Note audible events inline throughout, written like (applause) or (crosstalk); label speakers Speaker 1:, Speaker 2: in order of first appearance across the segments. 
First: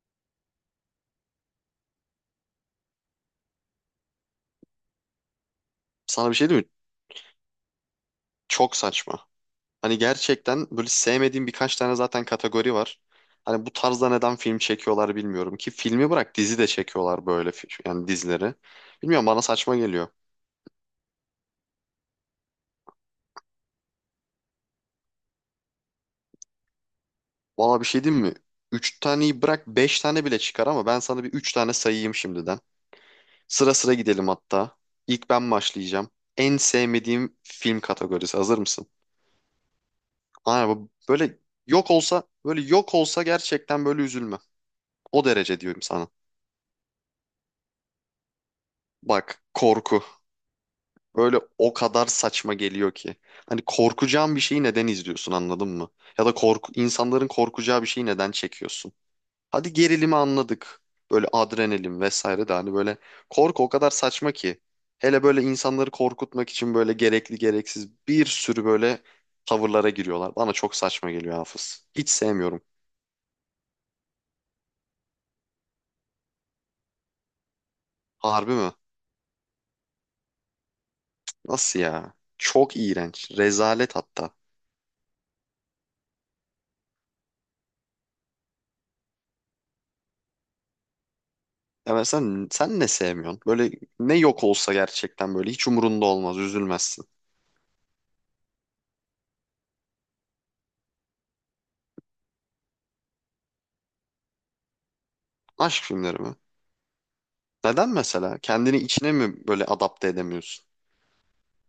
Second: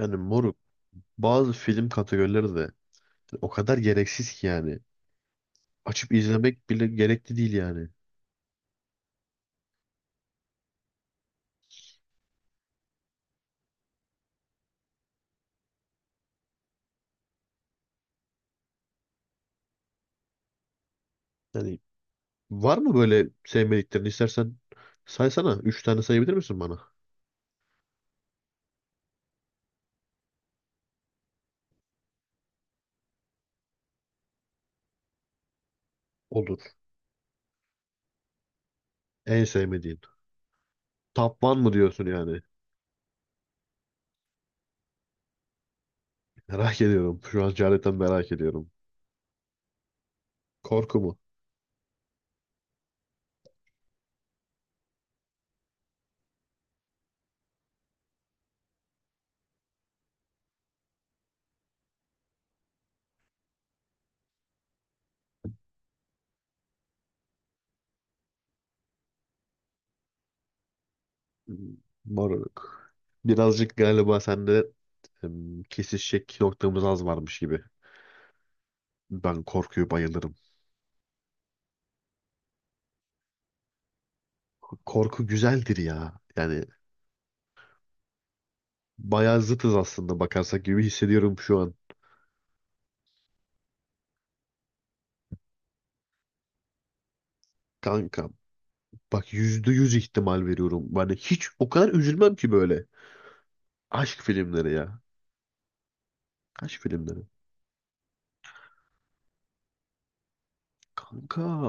Speaker 1: Yani moruk bazı film kategorileri de o kadar gereksiz ki yani. Açıp
Speaker 2: Sana bir şey diyeyim
Speaker 1: izlemek
Speaker 2: mi?
Speaker 1: bile gerekli değil yani.
Speaker 2: Çok saçma. Hani gerçekten böyle sevmediğim birkaç tane zaten kategori var. Hani bu tarzda neden film çekiyorlar bilmiyorum ki filmi bırak dizi de çekiyorlar böyle yani dizileri. Bilmiyorum bana saçma geliyor.
Speaker 1: Yani var mı böyle sevmediklerini istersen saysana. Üç tane sayabilir misin bana?
Speaker 2: Valla bir şey diyeyim mi? Üç taneyi bırak beş tane bile çıkar ama ben sana bir üç tane sayayım şimdiden. Sıra sıra gidelim hatta. İlk ben başlayacağım. En
Speaker 1: Olur.
Speaker 2: sevmediğim film kategorisi. Hazır mısın?
Speaker 1: En sevmediğin.
Speaker 2: Aynen böyle
Speaker 1: Top One mı diyorsun yani?
Speaker 2: yok olsa gerçekten böyle üzülme. O derece diyorum sana.
Speaker 1: (laughs) Merak ediyorum. Şu an cehaletten merak ediyorum.
Speaker 2: Bak korku.
Speaker 1: Korku mu?
Speaker 2: Böyle o kadar saçma geliyor ki. Hani korkacağın bir şeyi neden izliyorsun anladın mı? Ya da korku, insanların korkacağı bir şeyi neden çekiyorsun? Hadi gerilimi anladık. Böyle adrenalin vesaire de hani böyle korku o kadar saçma ki. Hele böyle insanları korkutmak için böyle gerekli gereksiz bir sürü böyle tavırlara giriyorlar. Bana çok saçma geliyor,
Speaker 1: Hmm,
Speaker 2: Hafız. Hiç sevmiyorum.
Speaker 1: moruk. Birazcık galiba sende kesişecek noktamız az varmış gibi.
Speaker 2: Harbi mi?
Speaker 1: Ben korkuyu bayılırım.
Speaker 2: Nasıl ya? Çok iğrenç. Rezalet hatta.
Speaker 1: Korku güzeldir ya. Yani bayağı zıtız aslında bakarsak gibi hissediyorum şu an.
Speaker 2: Ya mesela sen ne sevmiyorsun? Böyle ne yok olsa gerçekten böyle hiç umurunda olmaz, üzülmezsin.
Speaker 1: Kankam. Bak %100 ihtimal veriyorum. Yani hiç o kadar üzülmem ki böyle. Aşk filmleri ya.
Speaker 2: Aşk filmleri mi?
Speaker 1: Aşk filmleri.
Speaker 2: Neden mesela? Kendini içine mi böyle adapte edemiyorsun?
Speaker 1: Kanka.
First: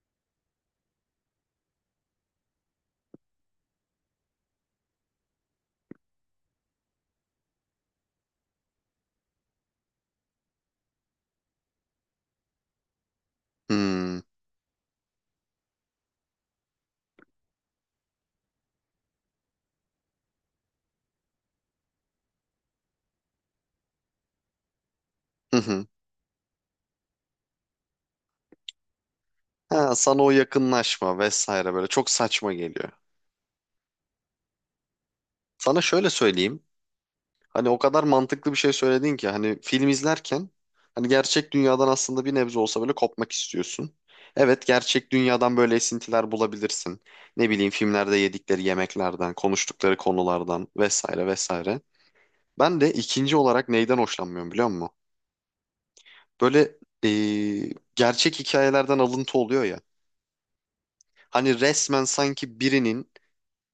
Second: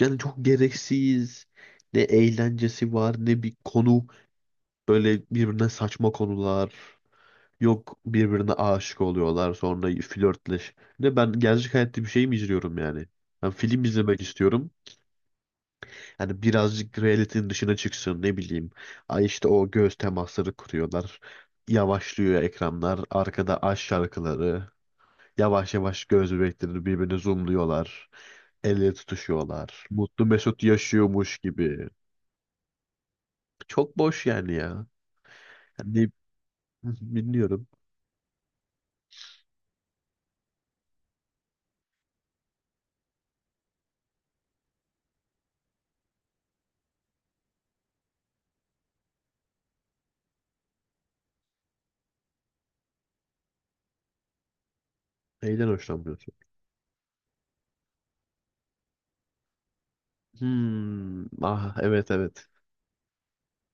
Speaker 1: Yani çok gereksiz. Ne eğlencesi var ne bir konu. Böyle birbirine saçma konular. Yok birbirine aşık oluyorlar sonra flörtleş. Ne ben gerçek hayatta bir şey mi izliyorum yani? Ben film
Speaker 2: Hmm.
Speaker 1: izlemek istiyorum. Yani birazcık realitenin dışına çıksın ne bileyim. Ay işte o göz temasları kuruyorlar. Yavaşlıyor ekranlar. Arkada aşk şarkıları.
Speaker 2: Hı
Speaker 1: Yavaş
Speaker 2: hı.
Speaker 1: yavaş göz bebeklerini birbirine zoomluyorlar. El ele tutuşuyorlar.
Speaker 2: Ha, sana
Speaker 1: Mutlu
Speaker 2: o
Speaker 1: Mesut
Speaker 2: yakınlaşma
Speaker 1: yaşıyormuş
Speaker 2: vesaire böyle
Speaker 1: gibi.
Speaker 2: çok saçma geliyor.
Speaker 1: Çok boş yani ya.
Speaker 2: Sana
Speaker 1: Hani
Speaker 2: şöyle söyleyeyim.
Speaker 1: (laughs) bilmiyorum.
Speaker 2: Hani o kadar mantıklı bir şey söyledin ki hani film izlerken hani gerçek dünyadan aslında bir nebze olsa böyle kopmak istiyorsun. Evet, gerçek dünyadan böyle esintiler bulabilirsin. Ne bileyim, filmlerde yedikleri yemeklerden, konuştukları konulardan vesaire vesaire. Ben de ikinci olarak neyden hoşlanmıyorum biliyor musun?
Speaker 1: Neyden hoşlanmıyorsun?
Speaker 2: Böyle gerçek hikayelerden alıntı oluyor ya.
Speaker 1: Hmm,
Speaker 2: Hani
Speaker 1: ah
Speaker 2: resmen
Speaker 1: evet evet.
Speaker 2: sanki birinin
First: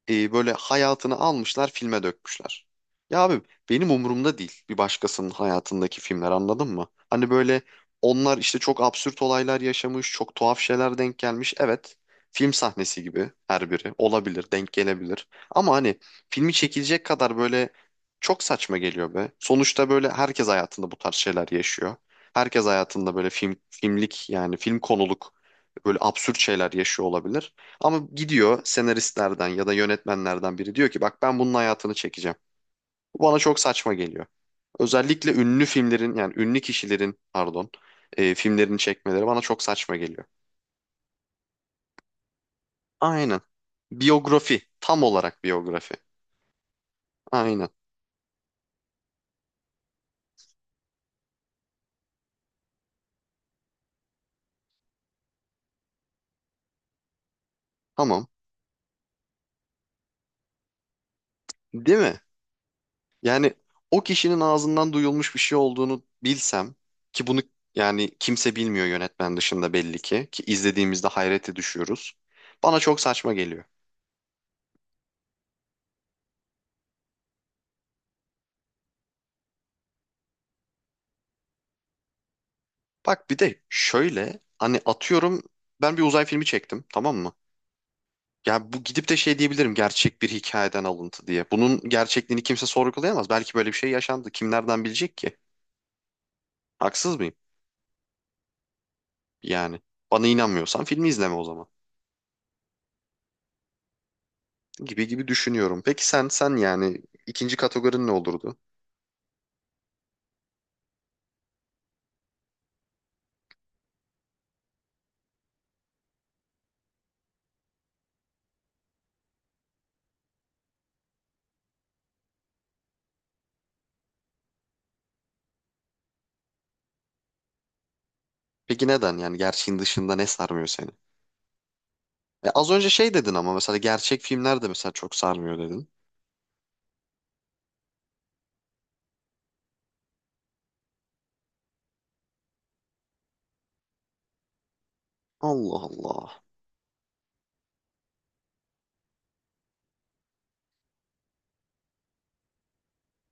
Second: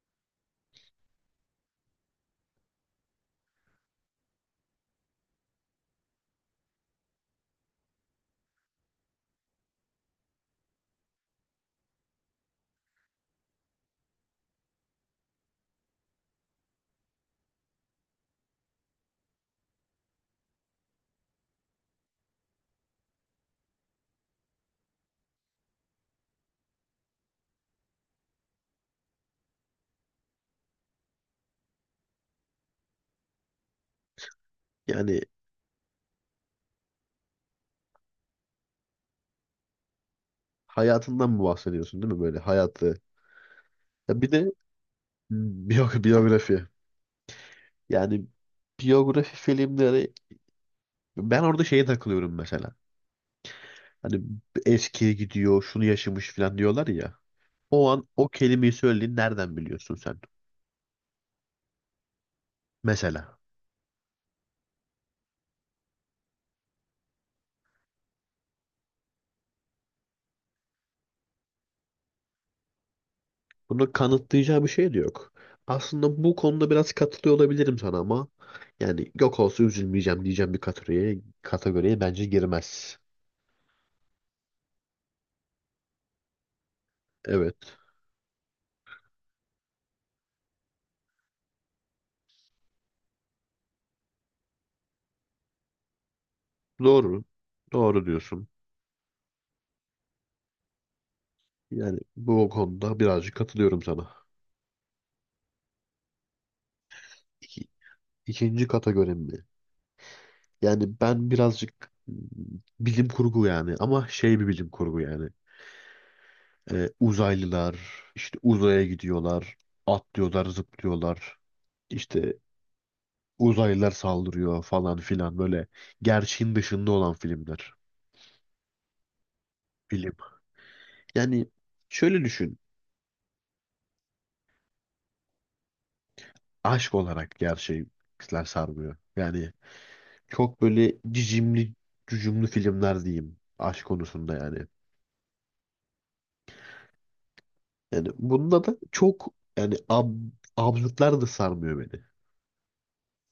Speaker 2: böyle hayatını almışlar filme dökmüşler. Ya abi, benim umurumda değil bir başkasının hayatındaki filmler, anladın mı? Hani böyle onlar işte çok absürt olaylar yaşamış, çok tuhaf şeyler denk gelmiş. Evet, film sahnesi gibi her biri olabilir, denk gelebilir. Ama hani filmi çekilecek kadar böyle çok saçma geliyor be. Sonuçta böyle herkes hayatında bu tarz şeyler yaşıyor. Herkes hayatında böyle film filmlik yani film konuluk böyle absürt şeyler yaşıyor olabilir. Ama gidiyor senaristlerden ya da yönetmenlerden biri diyor ki bak ben bunun hayatını çekeceğim. Bu bana çok saçma geliyor.
Speaker 1: Yani
Speaker 2: Özellikle ünlü filmlerin yani ünlü kişilerin, pardon, filmlerini çekmeleri bana çok saçma geliyor.
Speaker 1: hayatından mı bahsediyorsun değil mi böyle hayatı?
Speaker 2: Aynen.
Speaker 1: Ya bir de
Speaker 2: Biyografi. Tam olarak
Speaker 1: biyo
Speaker 2: biyografi.
Speaker 1: (laughs) biyografi.
Speaker 2: Aynen.
Speaker 1: Yani biyografi filmleri ben orada şeye takılıyorum mesela. Hani eskiye gidiyor, şunu yaşamış falan diyorlar ya. O an
Speaker 2: Tamam.
Speaker 1: o kelimeyi söylediğini nereden biliyorsun sen?
Speaker 2: Değil mi?
Speaker 1: Mesela.
Speaker 2: Yani o kişinin ağzından duyulmuş bir şey olduğunu bilsem, ki bunu yani kimse bilmiyor yönetmen dışında belli ki izlediğimizde hayrete düşüyoruz. Bana çok saçma geliyor.
Speaker 1: Bunu kanıtlayacağı bir şey de yok. Aslında bu konuda biraz katılıyor olabilirim sana ama yani yok olsa üzülmeyeceğim diyeceğim bir kategoriye bence girmez.
Speaker 2: Bak bir de şöyle, hani atıyorum, ben bir uzay filmi çektim, tamam mı?
Speaker 1: Evet.
Speaker 2: Yani bu gidip de şey diyebilirim, gerçek bir hikayeden alıntı diye. Bunun gerçekliğini kimse sorgulayamaz. Belki böyle bir şey yaşandı. Kim nereden bilecek ki? Haksız
Speaker 1: Doğru.
Speaker 2: mıyım?
Speaker 1: Doğru diyorsun.
Speaker 2: Yani bana inanmıyorsan filmi izleme o zaman.
Speaker 1: Yani bu konuda birazcık katılıyorum sana.
Speaker 2: Gibi gibi düşünüyorum. Peki sen yani ikinci
Speaker 1: İki,
Speaker 2: kategorin ne olurdu?
Speaker 1: ikinci kategorim mi? Yani ben birazcık bilim kurgu yani ama şey bir bilim kurgu yani. Uzaylılar işte uzaya gidiyorlar, atlıyorlar, zıplıyorlar. İşte uzaylılar saldırıyor falan filan böyle gerçeğin dışında olan filmler.
Speaker 2: Peki neden, yani gerçeğin
Speaker 1: Bilim.
Speaker 2: dışında ne sarmıyor seni?
Speaker 1: Yani şöyle
Speaker 2: E
Speaker 1: düşün.
Speaker 2: az önce şey dedin ama mesela gerçek filmler de mesela çok sarmıyor dedin.
Speaker 1: Aşk olarak gerçekler sarmıyor. Yani çok böyle cicimli, cücümlü filmler diyeyim aşk konusunda yani.
Speaker 2: Allah Allah.
Speaker 1: Yani bunda da çok yani absürtler de sarmıyor beni.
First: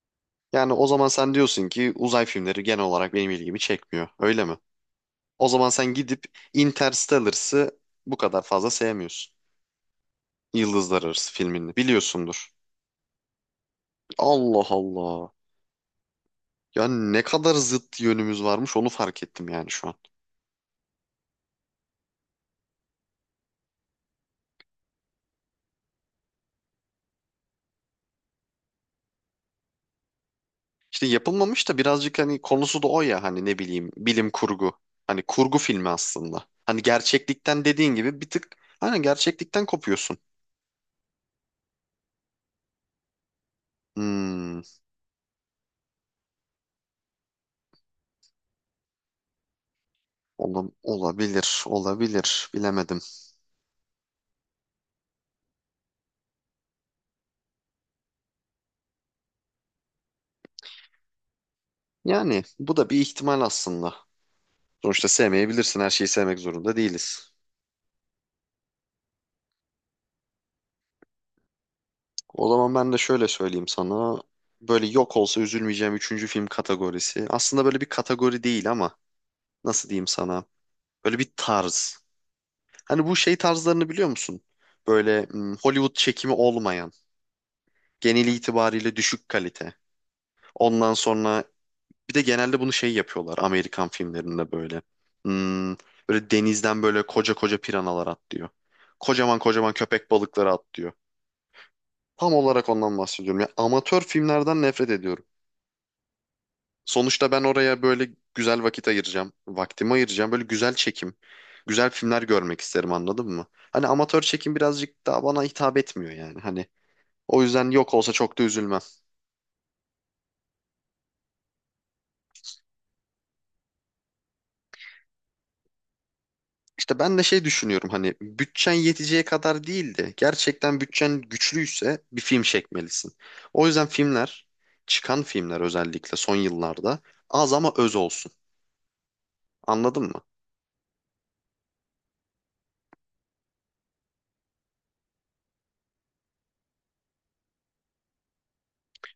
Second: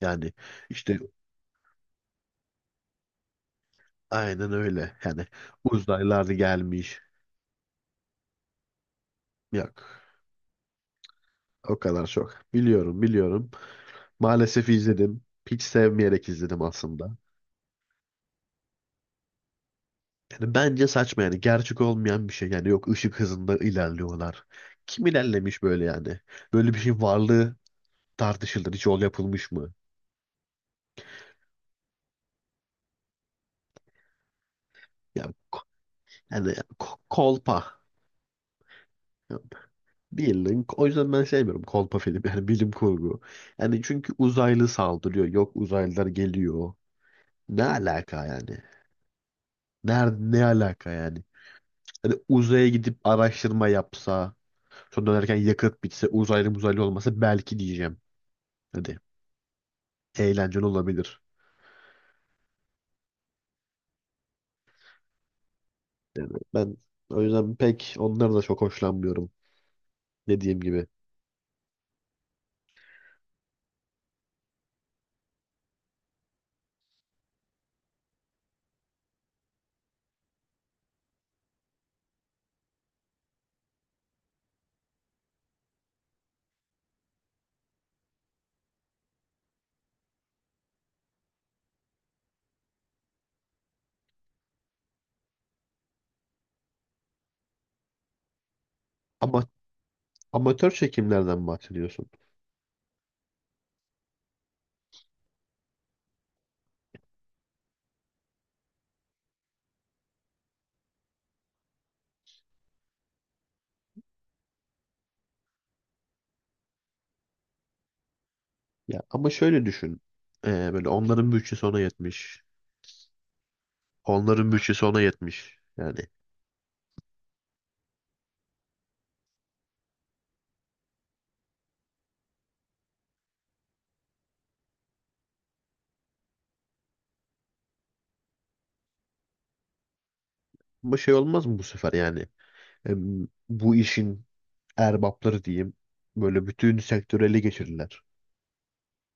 Speaker 1: Yani
Speaker 2: Yani o
Speaker 1: işte
Speaker 2: zaman sen diyorsun ki uzay filmleri genel olarak benim ilgimi çekmiyor. Öyle
Speaker 1: aynen
Speaker 2: mi?
Speaker 1: öyle. Yani
Speaker 2: O zaman sen
Speaker 1: uzaylılar
Speaker 2: gidip
Speaker 1: gelmiş.
Speaker 2: Interstellar'sı bu kadar fazla sevmiyorsun.
Speaker 1: Yok.
Speaker 2: Yıldızlar Arası filmini
Speaker 1: O kadar çok.
Speaker 2: biliyorsundur.
Speaker 1: Biliyorum, biliyorum.
Speaker 2: Allah
Speaker 1: Maalesef izledim.
Speaker 2: Allah.
Speaker 1: Hiç sevmeyerek izledim
Speaker 2: Ya
Speaker 1: aslında.
Speaker 2: ne kadar zıt yönümüz varmış, onu fark ettim yani şu an.
Speaker 1: Yani bence saçma yani. Gerçek olmayan bir şey. Yani yok ışık hızında ilerliyorlar. Kim ilerlemiş böyle yani? Böyle bir şeyin varlığı tartışılır. Hiç yol yapılmış mı?
Speaker 2: İşte yapılmamış da birazcık hani konusu da o ya, hani ne bileyim, bilim kurgu. Hani
Speaker 1: yani
Speaker 2: kurgu
Speaker 1: ko-
Speaker 2: filmi aslında.
Speaker 1: yani
Speaker 2: Hani gerçeklikten,
Speaker 1: Kolpa.
Speaker 2: dediğin gibi, bir tık hani
Speaker 1: Ya,
Speaker 2: gerçeklikten kopuyorsun.
Speaker 1: bilin. O yüzden ben sevmiyorum kolpa film. Yani bilim kurgu. Yani çünkü
Speaker 2: Hmm,
Speaker 1: uzaylı saldırıyor. Yok uzaylılar geliyor. Ne alaka yani? Nerede ne
Speaker 2: olam-
Speaker 1: alaka yani?
Speaker 2: olabilir,
Speaker 1: Hani
Speaker 2: olabilir.
Speaker 1: uzaya gidip
Speaker 2: Bilemedim.
Speaker 1: araştırma yapsa, sonra dönerken yakıt bitse, uzaylı muzaylı olmasa belki diyeceğim. Hadi eğlenceli olabilir.
Speaker 2: Yani bu da bir ihtimal aslında. Sonuçta sevmeyebilirsin. Her şeyi
Speaker 1: Yani
Speaker 2: sevmek
Speaker 1: ben
Speaker 2: zorunda
Speaker 1: o
Speaker 2: değiliz.
Speaker 1: yüzden pek onları da çok hoşlanmıyorum dediğim gibi.
Speaker 2: O zaman ben de şöyle söyleyeyim sana. Böyle yok olsa üzülmeyeceğim üçüncü film kategorisi. Aslında böyle bir kategori değil ama nasıl diyeyim sana? Böyle bir tarz. Hani bu şey tarzlarını biliyor musun? Böyle Hollywood çekimi olmayan, genel itibariyle düşük kalite. Ondan sonra bir de genelde bunu şey yapıyorlar, Amerikan filmlerinde böyle. Hmm, Böyle denizden böyle koca koca piranalar atlıyor. Kocaman
Speaker 1: Ama
Speaker 2: kocaman köpek balıkları
Speaker 1: amatör
Speaker 2: atlıyor.
Speaker 1: çekimlerden bahsediyorsun.
Speaker 2: Tam olarak ondan bahsediyorum. Ya, amatör filmlerden nefret ediyorum. Sonuçta ben oraya böyle güzel vakit ayıracağım. Vaktimi ayıracağım. Böyle güzel çekim. Güzel filmler görmek isterim, anladın mı? Hani amatör çekim birazcık daha bana hitap etmiyor yani. Hani o yüzden yok olsa çok da üzülmem.
Speaker 1: Ya ama şöyle düşün. Böyle onların bütçesi ona yetmiş. Onların bütçesi ona yetmiş. Yani
Speaker 2: İşte ben de şey düşünüyorum, hani bütçen yeteceği kadar değil de gerçekten bütçen güçlüyse bir film çekmelisin. O yüzden çıkan filmler özellikle son yıllarda az ama öz olsun. Anladın mı?
Speaker 1: ama şey olmaz mı bu sefer yani? Bu işin erbapları diyeyim. Böyle bütün sektörü ele geçirirler.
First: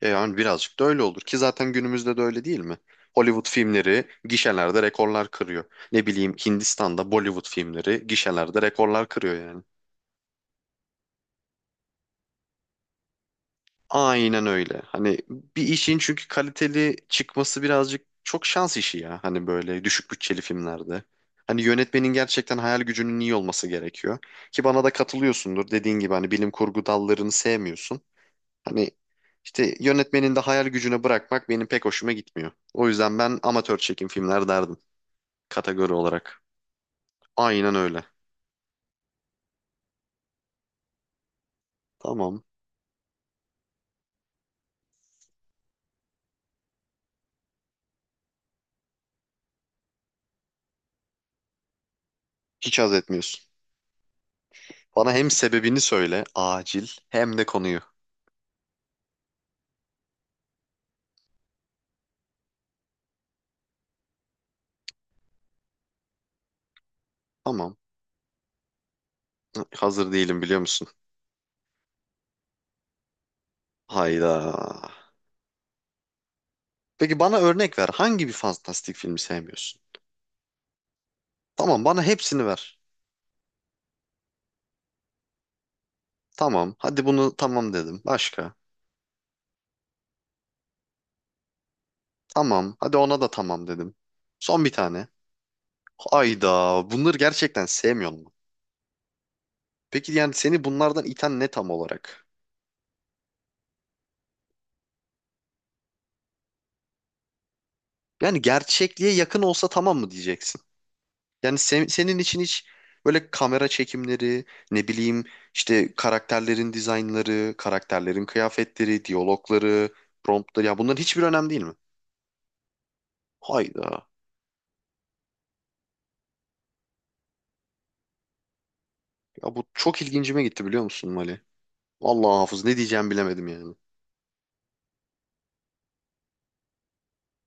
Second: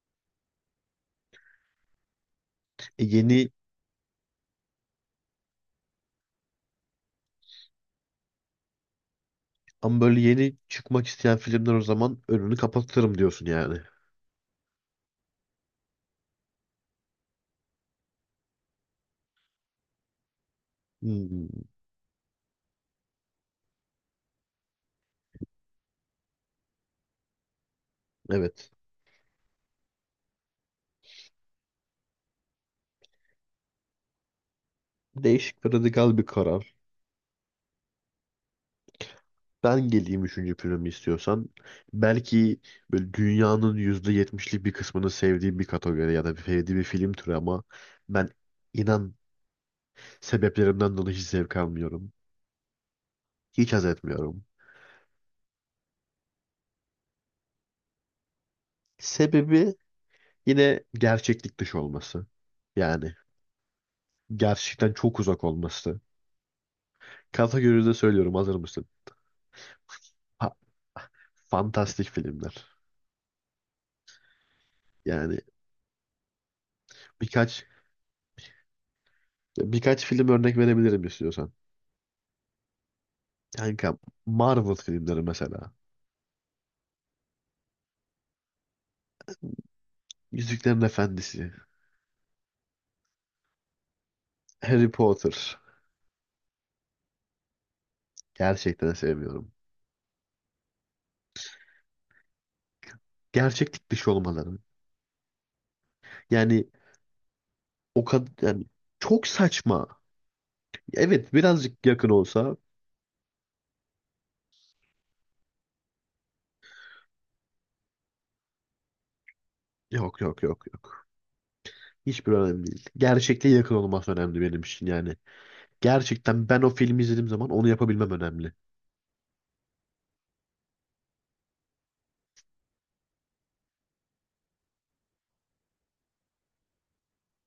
Speaker 2: E yani birazcık da öyle olur ki zaten günümüzde de öyle, değil mi?
Speaker 1: E
Speaker 2: Hollywood
Speaker 1: yeni
Speaker 2: filmleri gişelerde rekorlar kırıyor. Ne bileyim, Hindistan'da Bollywood filmleri gişelerde rekorlar kırıyor yani.
Speaker 1: Ama böyle yeni çıkmak isteyen filmler o zaman önünü kapatırım diyorsun yani.
Speaker 2: Aynen öyle. Hani bir işin çünkü kaliteli çıkması birazcık çok şans işi ya, hani böyle düşük bütçeli filmlerde.
Speaker 1: Hmm,
Speaker 2: Hani yönetmenin gerçekten hayal gücünün iyi olması gerekiyor. Ki bana da katılıyorsundur. Dediğin gibi hani bilim kurgu dallarını sevmiyorsun.
Speaker 1: evet.
Speaker 2: Hani işte yönetmenin de hayal gücüne bırakmak benim pek hoşuma gitmiyor. O yüzden ben amatör çekim filmler derdim,
Speaker 1: Değişik ve
Speaker 2: kategori
Speaker 1: radikal bir
Speaker 2: olarak.
Speaker 1: karar.
Speaker 2: Aynen öyle.
Speaker 1: Ben geleyim üçüncü filmi istiyorsan.
Speaker 2: Tamam.
Speaker 1: Belki böyle dünyanın %70'lik bir kısmını sevdiği bir kategori ya da sevdiği bir film türü ama ben inan sebeplerimden dolayı hiç zevk almıyorum.
Speaker 2: Hiç haz etmiyorsun.
Speaker 1: Hiç haz etmiyorum.
Speaker 2: Bana hem sebebini söyle acil hem de konuyu.
Speaker 1: Sebebi yine gerçeklik dışı olması. Yani gerçekten çok uzak olması.
Speaker 2: Tamam.
Speaker 1: Kategoride söylüyorum hazır mısın?
Speaker 2: Hazır değilim,
Speaker 1: Ha,
Speaker 2: biliyor musun?
Speaker 1: fantastik filmler.
Speaker 2: Hayda.
Speaker 1: Yani
Speaker 2: Peki bana
Speaker 1: birkaç
Speaker 2: örnek ver. Hangi bir fantastik filmi sevmiyorsun?
Speaker 1: birkaç film örnek verebilirim istiyorsan.
Speaker 2: Tamam, bana hepsini ver.
Speaker 1: Kanka Marvel filmleri mesela.
Speaker 2: Tamam. Hadi bunu tamam dedim. Başka.
Speaker 1: Yüzüklerin Efendisi,
Speaker 2: Tamam. Hadi ona da tamam dedim. Son bir
Speaker 1: Harry
Speaker 2: tane.
Speaker 1: Potter.
Speaker 2: Hayda. Bunları gerçekten sevmiyor mu?
Speaker 1: Gerçekten sevmiyorum.
Speaker 2: Peki yani seni bunlardan iten ne tam olarak?
Speaker 1: Gerçeklik dışı olmaları. Yani o kadar
Speaker 2: Yani
Speaker 1: yani
Speaker 2: gerçekliğe
Speaker 1: çok
Speaker 2: yakın olsa tamam
Speaker 1: saçma.
Speaker 2: mı diyeceksin?
Speaker 1: Evet
Speaker 2: Yani
Speaker 1: birazcık yakın
Speaker 2: senin için
Speaker 1: olsa
Speaker 2: hiç böyle kamera çekimleri, ne bileyim işte karakterlerin dizaynları, karakterlerin kıyafetleri, diyalogları,
Speaker 1: yok yok yok
Speaker 2: promptları ya, bunların
Speaker 1: yok.
Speaker 2: hiçbir önemli değil mi?
Speaker 1: Hiçbir önemli değil. Gerçekliğe yakın
Speaker 2: Hayda.
Speaker 1: olması önemli benim için yani. Gerçekten ben o filmi izlediğim zaman onu yapabilmem önemli.
Speaker 2: Ya bu çok ilgincime gitti, biliyor musun Mali? Vallahi Hafız, ne diyeceğimi bilemedim yani.